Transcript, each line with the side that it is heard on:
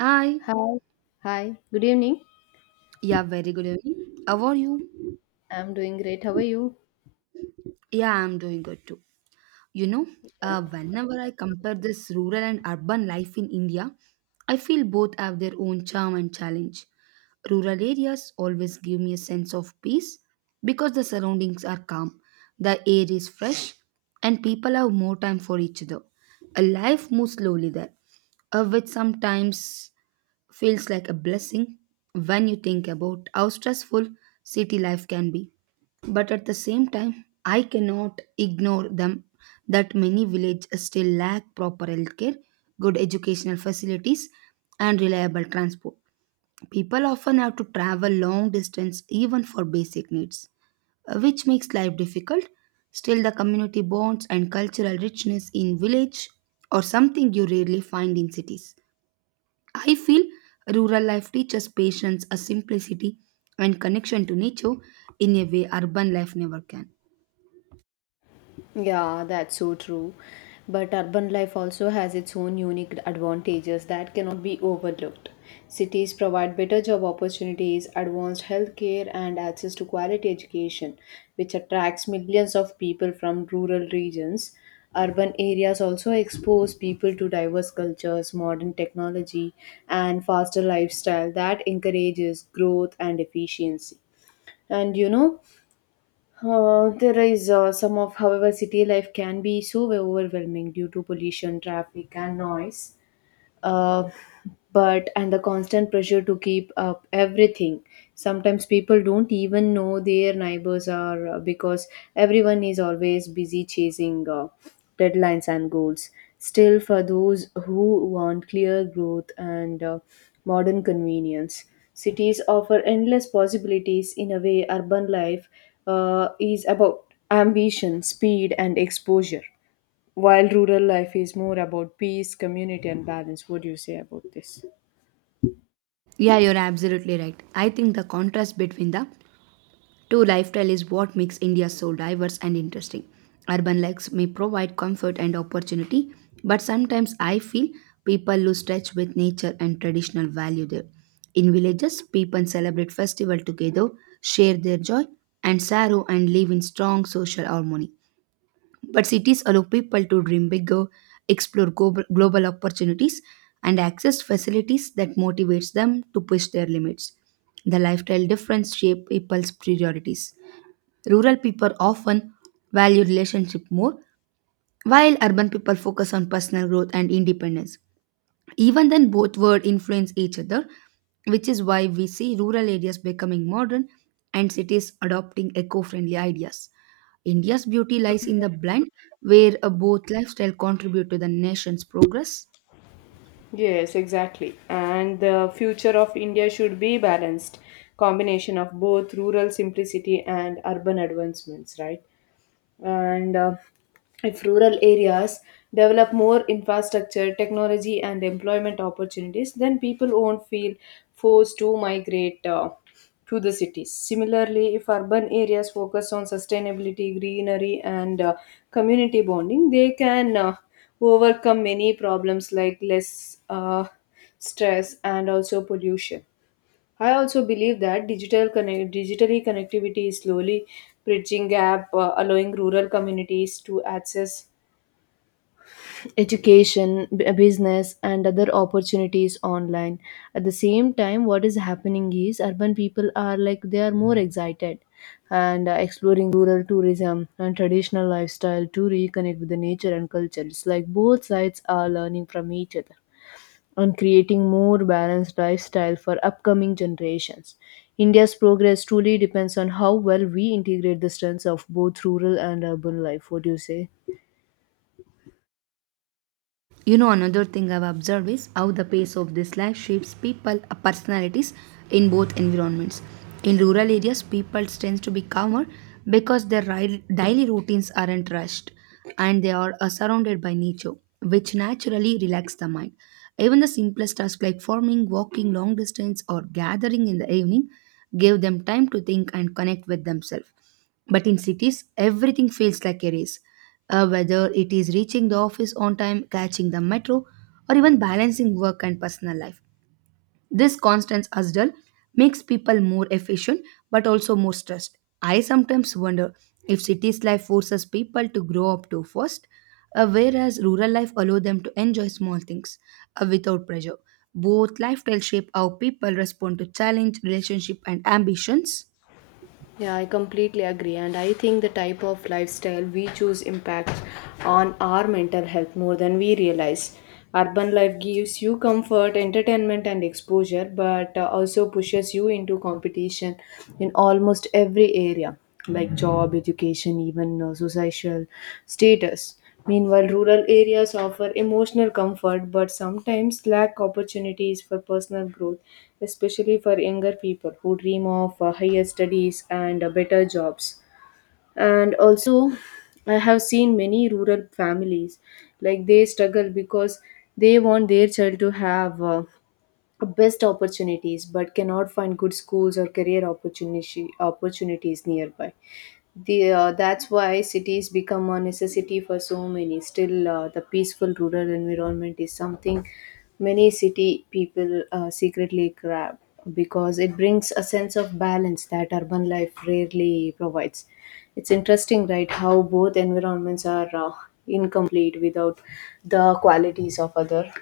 right: Hi.
left: Hi, Hi, good evening.
right: Yeah, very good evening. How are you?
left: I'm doing great. How are you?
right: Yeah, I'm doing good too. You know, Whenever I compare this rural and urban life in India, I feel both have their own charm and challenge. Rural areas always give me a sense of peace because the surroundings are calm, the air is fresh, and people have more time for each other. A life moves slowly there, which sometimes feels like a blessing when you think about how stressful city life can be. But at the same time, I cannot ignore them that many villages still lack proper healthcare, good educational facilities, and reliable transport. People often have to travel long distance even for basic needs, which makes life difficult. Still, the community bonds and cultural richness in village are something you rarely find in cities. I feel rural life teaches patience, a simplicity, and connection to nature in a way urban life never can.
left: Yeah, that's so true. But urban life also has its own unique advantages that cannot be overlooked. Cities provide better job opportunities, advanced healthcare, and access to quality education, which attracts millions of people from rural regions. Urban areas also expose people to diverse cultures, modern technology, and faster lifestyle that encourages growth and efficiency. And you know, there is some of, however, city life can be so overwhelming due to pollution, traffic, and noise uh, but and the constant pressure to keep up everything, sometimes people don't even know their neighbors are because everyone is always busy chasing deadlines and goals. Still, for those who want clear growth and modern convenience, cities offer endless possibilities. In a way, urban life is about ambition, speed, and exposure, while rural life is more about peace, community, and balance. What do you say about this?
right: Yeah, you're absolutely right. I think the contrast between the two lifestyle is what makes India so diverse and interesting. Urban lives may provide comfort and opportunity, but sometimes I feel people lose touch with nature and traditional value there. In villages, people celebrate festival together, share their joy and sorrow, and live in strong social harmony. But cities allow people to dream bigger, explore global opportunities, and access facilities that motivates them to push their limits. The lifestyle difference shape people's priorities. Rural people often value relationship more, while urban people focus on personal growth and independence. Even then, both words influence each other, which is why we see rural areas becoming modern and cities adopting eco friendly ideas. India's beauty lies in the blend where both lifestyle contribute to the nation's progress.
left: Yes, exactly. And the future of India should be balanced combination of both rural simplicity and urban advancements, right? And if rural areas develop more infrastructure, technology, and employment opportunities, then people won't feel forced to migrate to the cities. Similarly, if urban areas focus on sustainability, greenery, and community bonding, they can overcome many problems like less stress and also pollution. I also believe that digitally connectivity is slowly bridging gap, allowing rural communities to access education, business, and other opportunities online. At the same time, what is happening is urban people are like they are more excited and exploring rural tourism and traditional lifestyle to reconnect with the nature and culture. It's like both sides are learning from each other on creating more balanced lifestyle for upcoming generations. India's progress truly depends on how well we integrate the strengths of both rural and urban life. What do you say?
right: You know, another thing I've observed is how the pace of this life shapes people personalities in both environments. In rural areas, people tend to be calmer because daily routines aren't rushed and they are surrounded by nature, which naturally relax the mind. Even the simplest tasks like farming, walking long distance, or gathering in the evening give them time to think and connect with themselves. But in cities, everything feels like a race. Whether it is reaching the office on time, catching the metro, or even balancing work and personal life. This constant hustle makes people more efficient but also more stressed. I sometimes wonder if cities life forces people to grow up too fast, whereas rural life allows them to enjoy small things without pressure. Both lifestyles shape how people respond to challenge, relationship, and ambitions.
left: Yeah, I completely agree. And I think the type of lifestyle we choose impacts on our mental health more than we realize. Urban life gives you comfort, entertainment, and exposure, but also pushes you into competition in almost every area, like job, education, even social status. Meanwhile, rural areas offer emotional comfort but sometimes lack opportunities for personal growth, especially for younger people who dream of higher studies and better jobs. And also, I have seen many rural families like they struggle because they want their child to have best opportunities but cannot find good schools or career opportunity opportunities nearby the, that's why cities become a necessity for so many. Still, the peaceful rural environment is something many city people secretly grab because it brings a sense of balance that urban life rarely provides. It's interesting, right, how both environments are incomplete without the qualities of other.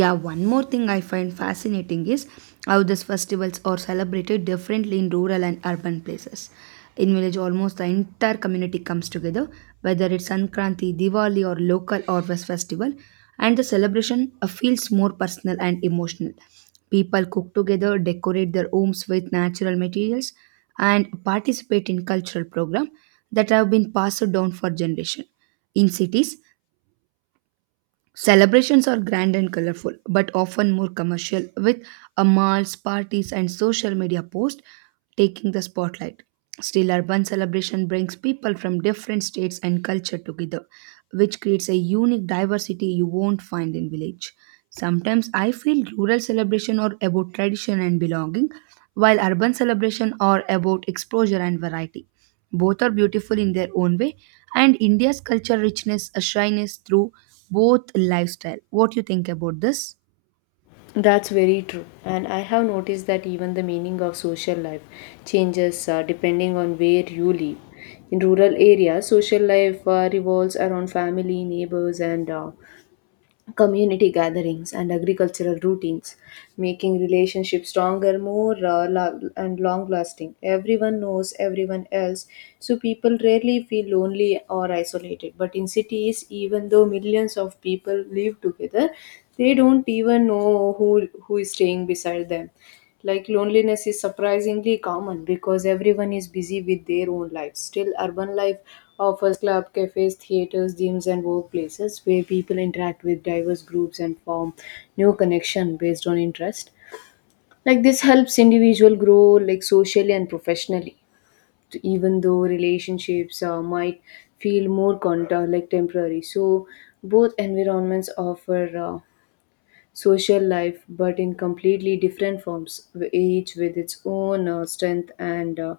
right: Yeah, one more thing I find fascinating is how these festivals are celebrated differently in rural and urban places. In village almost the entire community comes together, whether it's Sankranti, Diwali, or local or west festival, and the celebration feels more personal and emotional. People cook together, decorate their homes with natural materials, and participate in cultural programs that have been passed down for generations. In cities, celebrations are grand and colorful, but often more commercial, with a malls, parties, and social media posts taking the spotlight. Still, urban celebration brings people from different states and culture together, which creates a unique diversity you won't find in village. Sometimes I feel rural celebration are about tradition and belonging, while urban celebration are about exposure and variety. Both are beautiful in their own way, and India's culture richness shines through both lifestyle. What you think about this?
left: That's very true. And I have noticed that even the meaning of social life changes depending on where you live. In rural areas, social life revolves around family, neighbors, and community gatherings and agricultural routines, making relationships stronger, more and long lasting. Everyone knows everyone else, so people rarely feel lonely or isolated. But in cities, even though millions of people live together, they don't even know who is staying beside them. Like, loneliness is surprisingly common because everyone is busy with their own lives. Still, urban life offers club, cafes, theaters, gyms, and workplaces where people interact with diverse groups and form new connection based on interest. Like this helps individual grow like socially and professionally, even though relationships might feel more contour like temporary. So both environments offer. Social life, but in completely different forms, each with its own strength and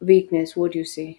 left: weakness. What do you say?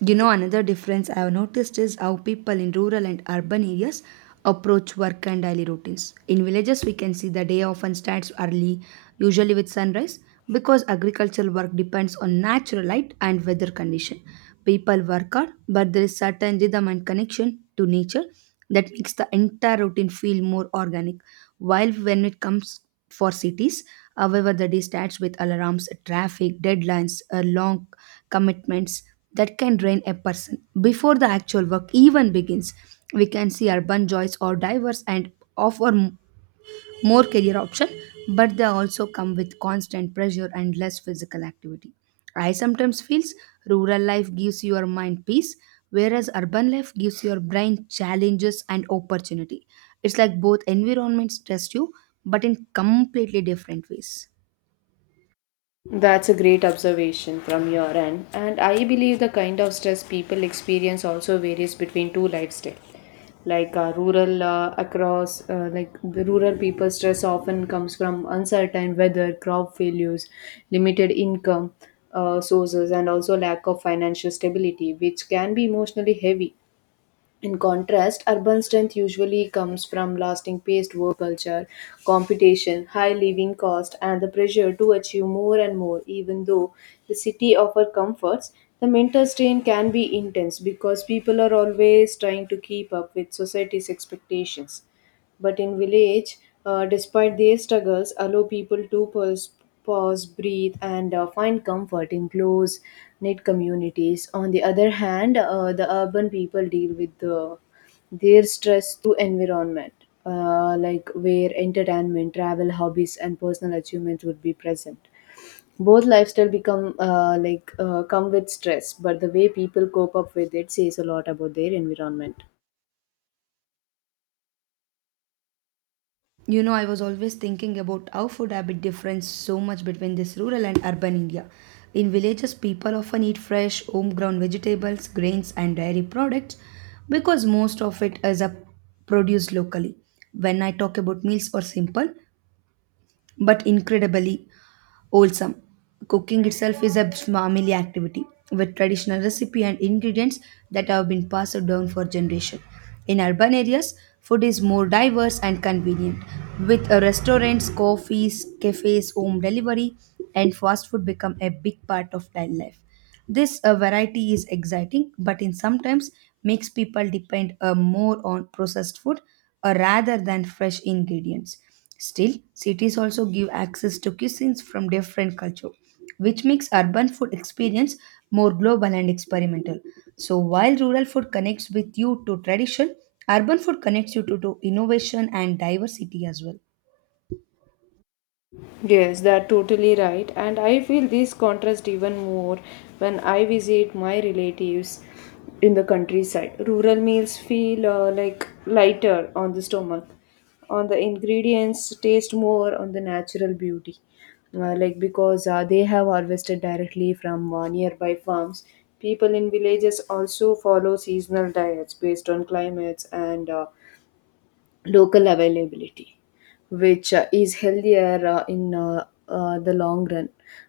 right: You know, another difference I have noticed is how people in rural and urban areas approach work and daily routines. In villages, we can see the day often starts early, usually with sunrise, because agricultural work depends on natural light and weather condition. People work hard, but there is certain rhythm and connection to nature that makes the entire routine feel more organic. While when it comes for cities, however, the day starts with alarms, traffic, deadlines, long commitments that can drain a person. Before the actual work even begins, we can see urban jobs or diverse and offer more career option, but they also come with constant pressure and less physical activity. I sometimes feels rural life gives your mind peace, whereas urban life gives your brain challenges and opportunity. It's like both environments test you, but in completely different ways.
left: That's a great observation from your end, and I believe the kind of stress people experience also varies between two lifestyles. Like rural like the rural people stress often comes from uncertain weather, crop failures, limited income sources, and also lack of financial stability, which can be emotionally heavy. In contrast, urban strength usually comes from lasting paced work culture, competition, high living cost, and the pressure to achieve more and more. Even though the city offers comforts, the mental strain can be intense because people are always trying to keep up with society's expectations. But in village, despite their struggles, allow people to pause, breathe, and find comfort in close knit communities. On the other hand, the urban people deal with their stress through environment, like where entertainment, travel, hobbies, and personal achievements would be present. Both lifestyle become come with stress, but the way people cope up with it says a lot about their environment.
right: You know, I was always thinking about how food habit difference so much between this rural and urban India. In villages, people often eat fresh, homegrown vegetables, grains, and dairy products because most of it is a produced locally. When I talk about meals are simple but incredibly wholesome. Cooking itself is a family activity with traditional recipe and ingredients that have been passed down for generations. In urban areas, food is more diverse and convenient, with restaurants, coffees, cafes, home delivery, and fast food become a big part of daily life. This variety is exciting, but in sometimes makes people depend more on processed food rather than fresh ingredients. Still, cities also give access to cuisines from different culture, which makes urban food experience more global and experimental. So while rural food connects with you to tradition, urban food connects you to innovation and diversity as well.
left: Yes, they totally right, and I feel this contrast even more when I visit my relatives in the countryside. Rural meals feel like lighter on the stomach, on the ingredients taste more on the natural beauty, like because they have harvested directly from nearby farms. People in villages also follow seasonal diets based on climates and local availability, which is healthier in the long run.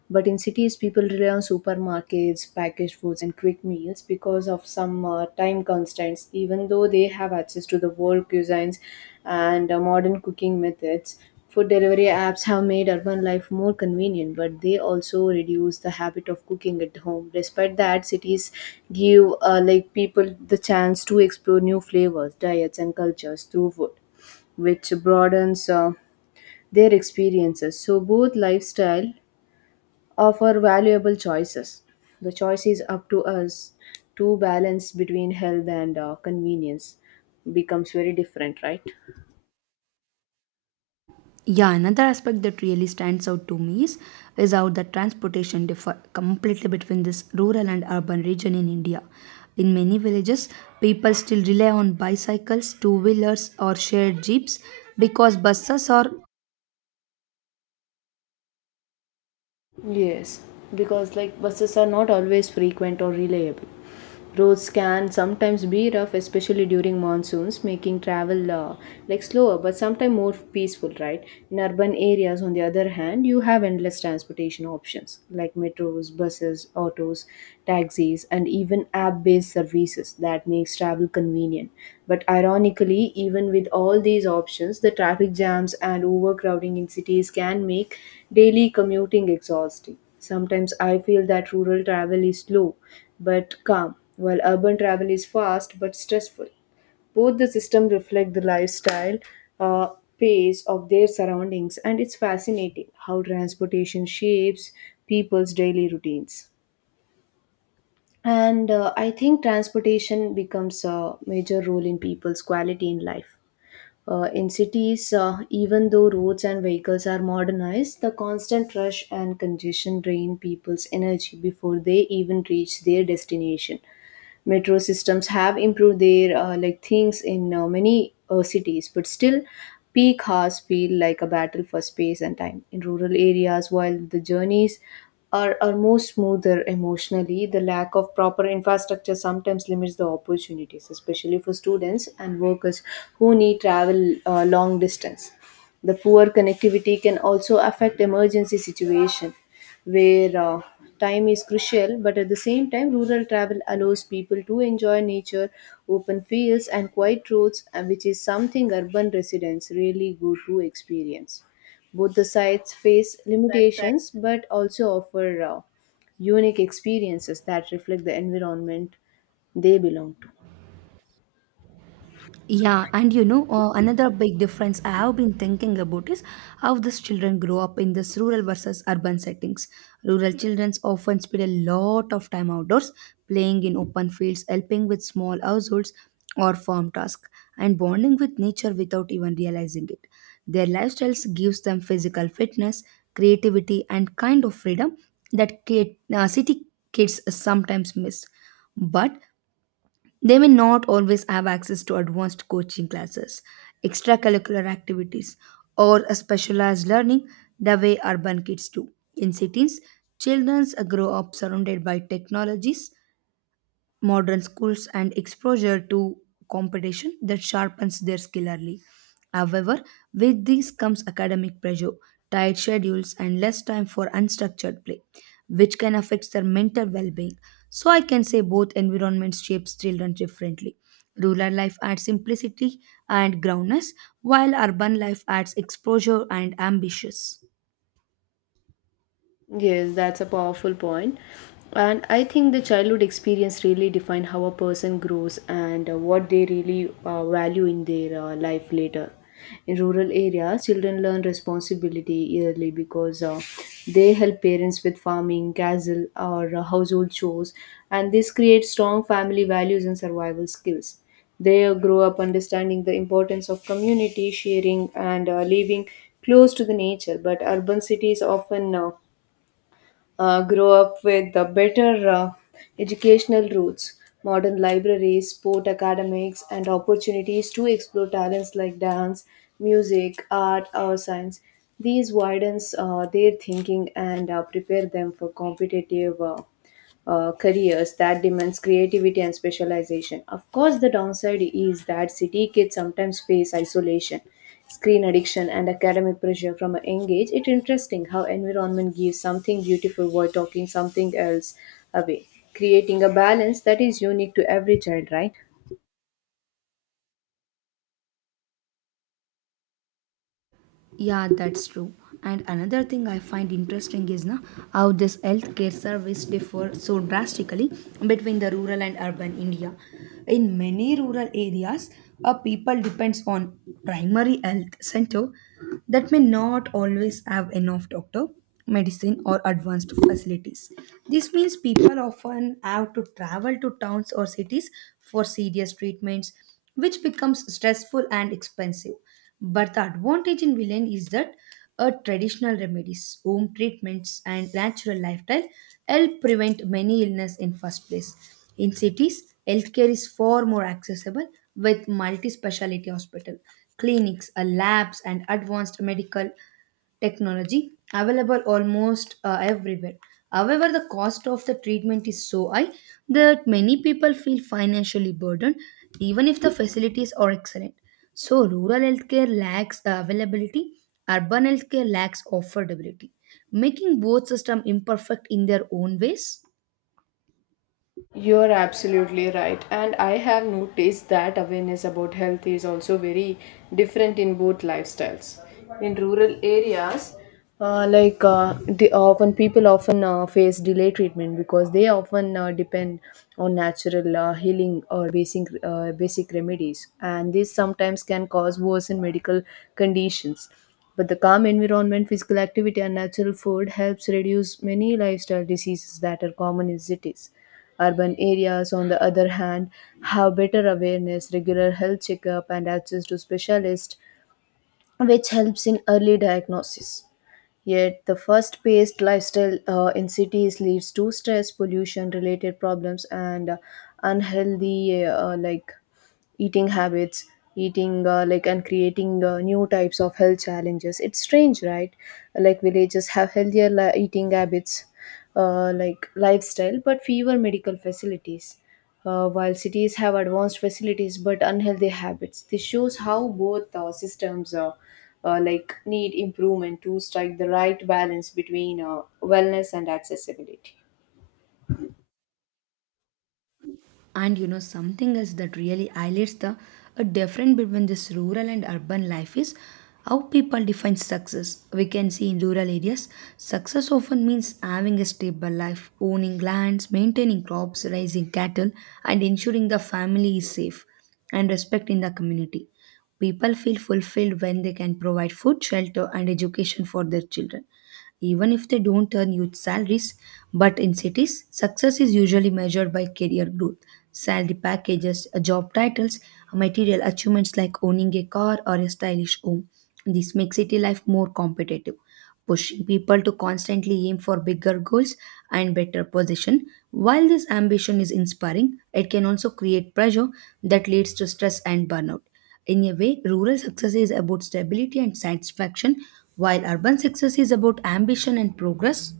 left: But in cities, people rely on supermarkets, packaged foods, and quick meals because of some time constraints. Even though they have access to the world cuisines and modern cooking methods, food delivery apps have made urban life more convenient, but they also reduce the habit of cooking at home. Despite that, cities give like people the chance to explore new flavors, diets, and cultures through food, which broadens their experiences. So both lifestyle offer valuable choices. The choice is up to us to balance between health and convenience becomes very different, right?
right: Yeah, another aspect that really stands out to me is how the transportation differ completely between this rural and urban region in India. In many villages, people still rely on bicycles, two wheelers, or shared jeeps because buses or
left: Yes, because like buses are not always frequent or reliable. Roads can sometimes be rough, especially during monsoons, making travel like slower but sometimes more peaceful, right? In urban areas, on the other hand, you have endless transportation options like metros, buses, autos, taxis, and even app-based services that makes travel convenient. But ironically, even with all these options, the traffic jams and overcrowding in cities can make daily commuting exhausting. Sometimes I feel that rural travel is slow but calm, while urban travel is fast but stressful. Both the system reflect the lifestyle uh, pace of their surroundings, and it's fascinating how transportation shapes people's daily routines. And I think transportation becomes a major role in people's quality in life. In cities, even though roads and vehicles are modernized, the constant rush and congestion drain people's energy before they even reach their destination. Metro systems have improved their like things in many cities, but still peak hours feel like a battle for space and time. In rural areas, while the journeys are more smoother emotionally, the lack of proper infrastructure sometimes limits the opportunities, especially for students and workers who need travel long distance. The poor connectivity can also affect emergency situation where time is crucial, but at the same time, rural travel allows people to enjoy nature, open fields, and quiet roads, which is something urban residents really go to experience. Both the sites face limitations but also offer unique experiences that reflect the environment they belong to.
right: Another big difference I have been thinking about is how these children grow up in this rural versus urban settings. Rural children often spend a lot of time outdoors, playing in open fields, helping with small households or farm tasks, and bonding with nature without even realizing it. Their lifestyles gives them physical fitness, creativity, and kind of freedom that city kids sometimes miss. But they may not always have access to advanced coaching classes, extracurricular activities, or a specialized learning the way urban kids do. In cities, children grow up surrounded by technologies modern schools and exposure to competition that sharpens their skill early. However, with these comes academic pressure, tight schedules, and less time for unstructured play, which can affect their mental well being. So, I can say both environments shapes children differently. Rural life adds simplicity and groundness, while urban life adds exposure and ambitions.
left: Yes, that's a powerful point. And I think the childhood experience really define how a person grows and what they really value in their life later. In rural areas, children learn responsibility early because they help parents with farming, castle, or household chores, and this creates strong family values and survival skills. They grow up understanding the importance of community, sharing, and living close to the nature. But urban cities often grow up with the better educational routes, modern libraries, sport academics, and opportunities to explore talents like dance, music, art, or science. These widens their thinking and prepare them for competitive careers that demands creativity and specialization. Of course, the downside is that city kids sometimes face isolation, screen addiction, and academic pressure from a young age. It's interesting how environment gives something beautiful while talking something else away, creating a balance that is unique to every child, right?
right: Yeah, that's true. And another thing I find interesting is na, how this healthcare service differ so drastically between the rural and urban India. In many rural areas, a people depends on primary health center that may not always have enough doctor medicine, or advanced facilities. This means people often have to travel to towns or cities for serious treatments, which becomes stressful and expensive. But the advantage in Villain is that traditional remedies, home treatments, and natural lifestyle help prevent many illness in first place. In cities, healthcare is far more accessible with multi-speciality hospital, clinics, labs, and advanced medical technology available almost everywhere. However, the cost of the treatment is so high that many people feel financially burdened, even if the facilities are excellent. So, rural healthcare lacks availability, urban healthcare lacks affordability, making both systems imperfect in their own ways.
left: You're absolutely right. And I have noticed that awareness about health is also very different in both lifestyles. In rural areas, they often people often face delay treatment because they often depend on natural healing or basic remedies, and this sometimes can cause worsen medical conditions. But the calm environment, physical activity, and natural food helps reduce many lifestyle diseases that are common in cities. Urban areas, on the other hand, have better awareness, regular health checkup, and access to specialists, which helps in early diagnosis. Yet, the fast paced lifestyle in cities leads to stress, pollution related problems, and unhealthy eating habits eating like and creating new types of health challenges. It's strange, right? Like villages have healthier eating habits, lifestyle, but fewer medical facilities, while cities have advanced facilities but unhealthy habits. This shows how both systems need improvement to strike the right balance between wellness and accessibility.
right: And you know, something else that really highlights the a difference between this rural and urban life is how people define success. We can see in rural areas, success often means having a stable life, owning lands, maintaining crops, raising cattle, and ensuring the family is safe and respect in the community. People feel fulfilled when they can provide food, shelter, and education for their children even if they don't earn huge salaries. But in cities, success is usually measured by career growth, salary packages, job titles, material achievements like owning a car or a stylish home. This makes city life more competitive, pushing people to constantly aim for bigger goals and better position. While this ambition is inspiring, it can also create pressure that leads to stress and burnout. In a way, rural success is about stability and satisfaction, while urban success is about ambition and progress.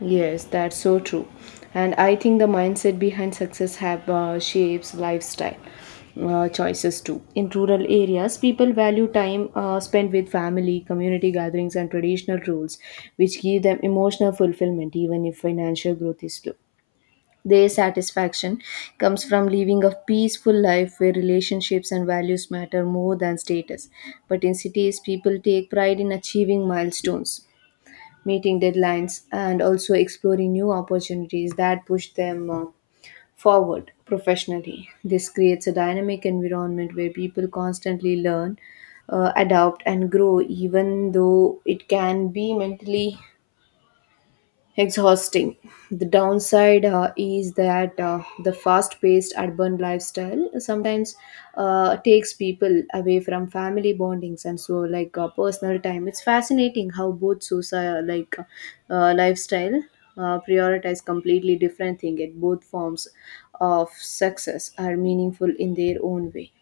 left: Yes, that's so true. And I think the mindset behind success have shapes lifestyle choices too. In rural areas, people value time spent with family, community gatherings, and traditional roles, which give them emotional fulfillment even if financial growth is slow. Their satisfaction comes from living a peaceful life where relationships and values matter more than status. But in cities, people take pride in achieving milestones, meeting deadlines, and also exploring new opportunities that push them forward professionally. This creates a dynamic environment where people constantly learn, adapt, and grow, even though it can be mentally exhausting. The downside is that the fast paced urban lifestyle sometimes takes people away from family bondings and so like personal time. It's fascinating how both social like lifestyle prioritize completely different thing at both forms of success are meaningful in their own way.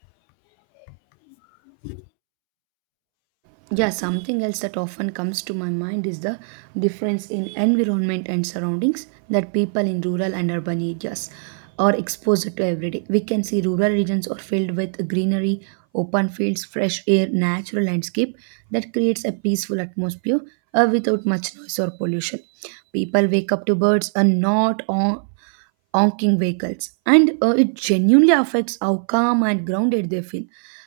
right: Yeah, something else that often comes to my mind is the difference in environment and surroundings that people in rural and urban areas are exposed to every day. We can see rural regions are filled with greenery, open fields, fresh air, natural landscape that creates a peaceful atmosphere without much noise or pollution. People wake up to birds and not on honking vehicles, and it genuinely affects how calm and grounded they feel.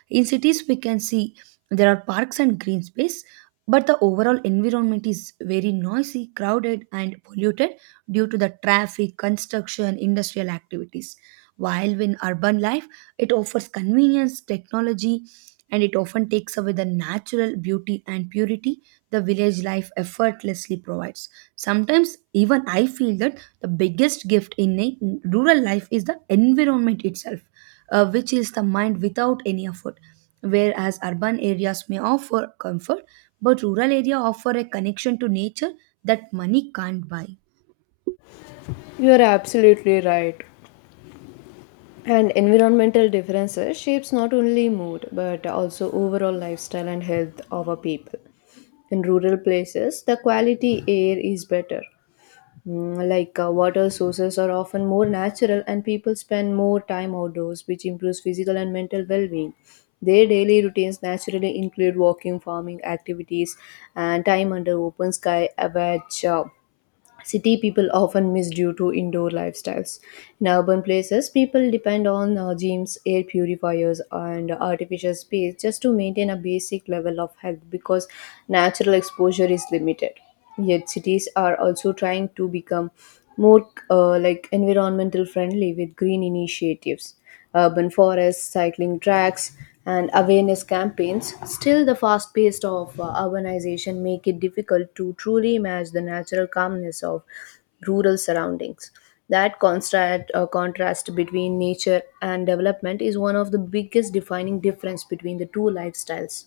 right: In cities, we can see there are parks and green space, but the overall environment is very noisy, crowded, and polluted due to the traffic, construction, industrial activities. While in urban life, it offers convenience, technology, and it often takes away the natural beauty and purity the village life effortlessly provides. Sometimes, even I feel that the biggest gift in a rural life is the environment itself, which is the mind without any effort. Whereas urban areas may offer comfort, but rural area offer a connection to nature that money can't buy.
left: You're absolutely right. And environmental differences shapes not only mood but also overall lifestyle and health of a people. In rural places, the quality air is better. Water sources are often more natural and people spend more time outdoors, which improves physical and mental well-being. Their daily routines naturally include walking, farming activities, and time under open sky, which city people often miss due to indoor lifestyles. In urban places, people depend on gyms, air purifiers, and artificial space just to maintain a basic level of health because natural exposure is limited. Yet, cities are also trying to become more environmental friendly with green initiatives, urban forests, cycling tracks, and awareness campaigns. Still, the fast pace of urbanization make it difficult to truly match the natural calmness of rural surroundings. That contrast between nature and development is one of the biggest defining difference between the two lifestyles.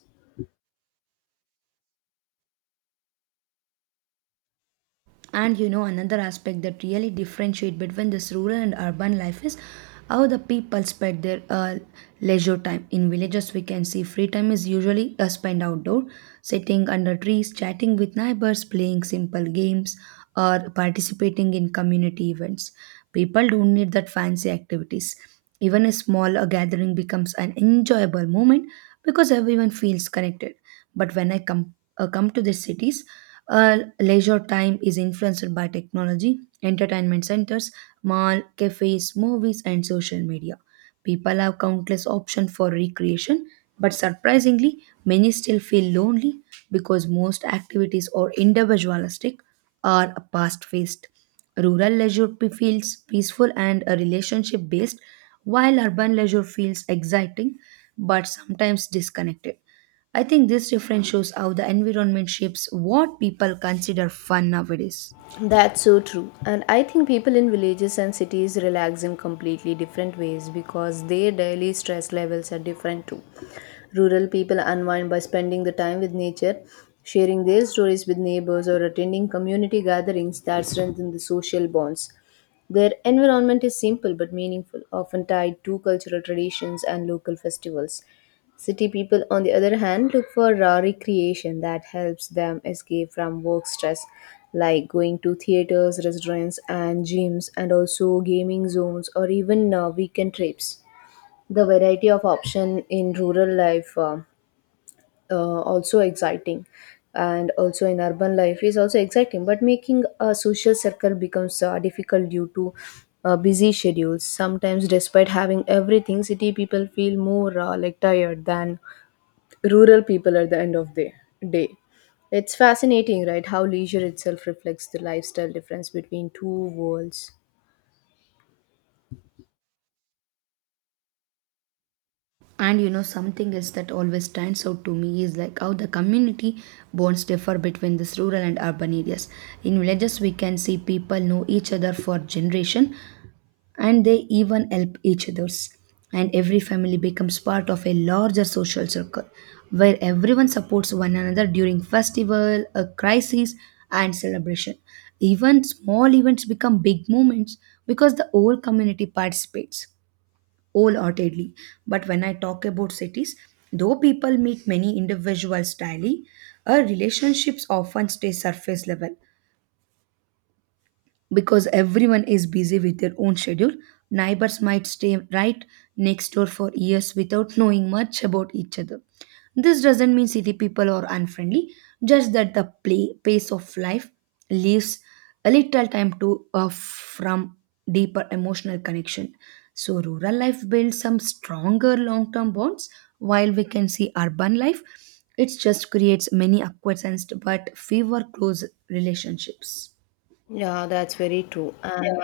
right: And you know, another aspect that really differentiate between this rural and urban life is how the people spend their leisure time. In villages, we can see free time is usually spent outdoor, sitting under trees, chatting with neighbors, playing simple games, or participating in community events. People don't need that fancy activities. Even a small gathering becomes an enjoyable moment because everyone feels connected. But when I come to the cities, leisure time is influenced by technology, entertainment centers, mall, cafes, movies, and social media. People have countless options for recreation, but surprisingly, many still feel lonely because most activities are individualistic or past-faced. Feels peaceful and relationship-based, while urban leisure feels exciting but sometimes disconnected. I think this difference shows how the environment shapes what people consider fun nowadays.
left: That's so true. And I think people in villages and cities relax in completely different ways because their daily stress levels are different too. Rural people unwind by spending the time with nature, sharing their stories with neighbors, or attending community gatherings that strengthen the social bonds. Their environment is simple but meaningful, often tied to cultural traditions and local festivals. City people, on the other hand, look for recreation that helps them escape from work stress, like going to theaters, restaurants, and gyms, and also gaming zones or even weekend trips. The variety of option in rural life also exciting, and also in urban life is also exciting. But making a social circle becomes difficult due to busy schedules. Sometimes, despite having everything, city people feel more tired than rural people at the end of the day. It's fascinating, right? How leisure itself reflects the lifestyle difference between two worlds.
right: And you know, something else that always stands out to me is like how the community bonds differ between these rural and urban areas. In villages, we can see people know each other for generation, and they even help each others. And every family becomes part of a larger social circle, where everyone supports one another during festival, a crisis, and celebration. Even small events become big moments because the whole community participates wholeheartedly. But when I talk about cities, though people meet many individuals daily, our relationships often stay surface level because everyone is busy with their own schedule. Neighbors might stay right next door for years without knowing much about each other. This doesn't mean city people are unfriendly, just that the pace of life leaves a little time to from deeper emotional connection. So rural life builds some stronger long term bonds, while we can see urban life, it just creates many acquaintances but fewer close relationships.
left: Yeah, that's very true. And yeah,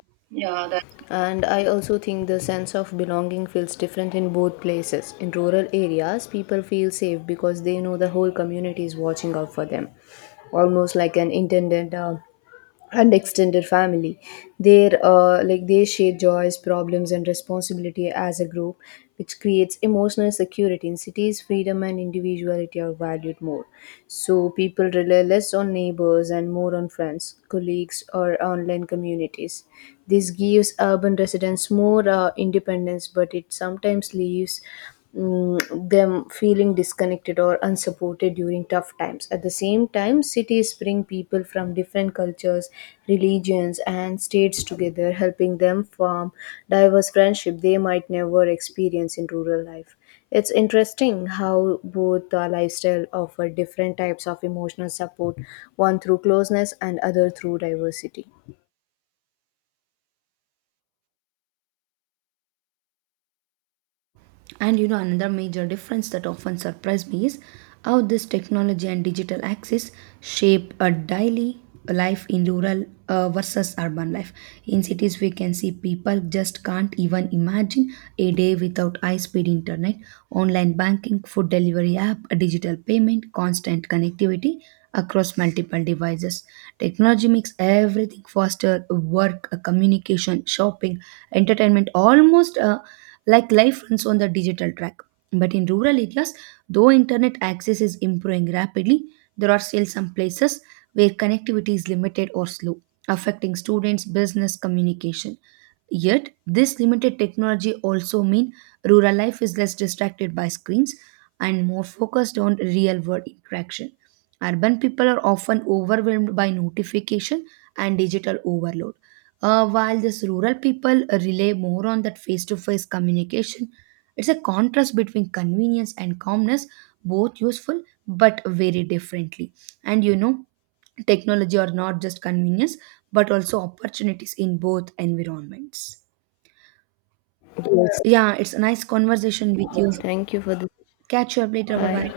left: and I also think the sense of belonging feels different in both places. In rural areas, people feel safe because they know the whole community is watching out for them, almost like an intended and extended family. Their they share joys, problems, and responsibility as a group, which creates emotional security. In cities, freedom and individuality are valued more, so people rely less on neighbors and more on friends, colleagues, or online communities. This gives urban residents more independence, but it sometimes leaves them feeling disconnected or unsupported during tough times. At the same time, cities bring people from different cultures, religions, and states together, helping them form diverse friendship they might never experience in rural life. It's interesting how both lifestyle offer different types of emotional support, one through closeness and other through diversity.
right: And you know, another major difference that often surprised me is how this technology and digital access shape a daily life in rural versus urban life. In cities, we can see people just can't even imagine a day without high speed internet, online banking, food delivery app, a digital payment, constant connectivity across multiple devices. Technology makes everything faster: work, communication, shopping, entertainment almost. Like life runs on the digital track. But in rural areas, though internet access is improving rapidly, there are still some places where connectivity is limited or slow, affecting students' business communication. Yet, this limited technology also means rural life is less distracted by screens and more focused on real-world interaction. Urban people are often overwhelmed by notification and digital overload, while these rural people rely more on that face-to-face communication. It's a contrast between convenience and calmness, both useful but very differently. And you know, technology are not just convenience but also opportunities in both environments.
left: Yes.
right: Yeah, it's a nice conversation with you.
left: Thank you for this.
right: Catch you up later. Bye bye.
left: Bye.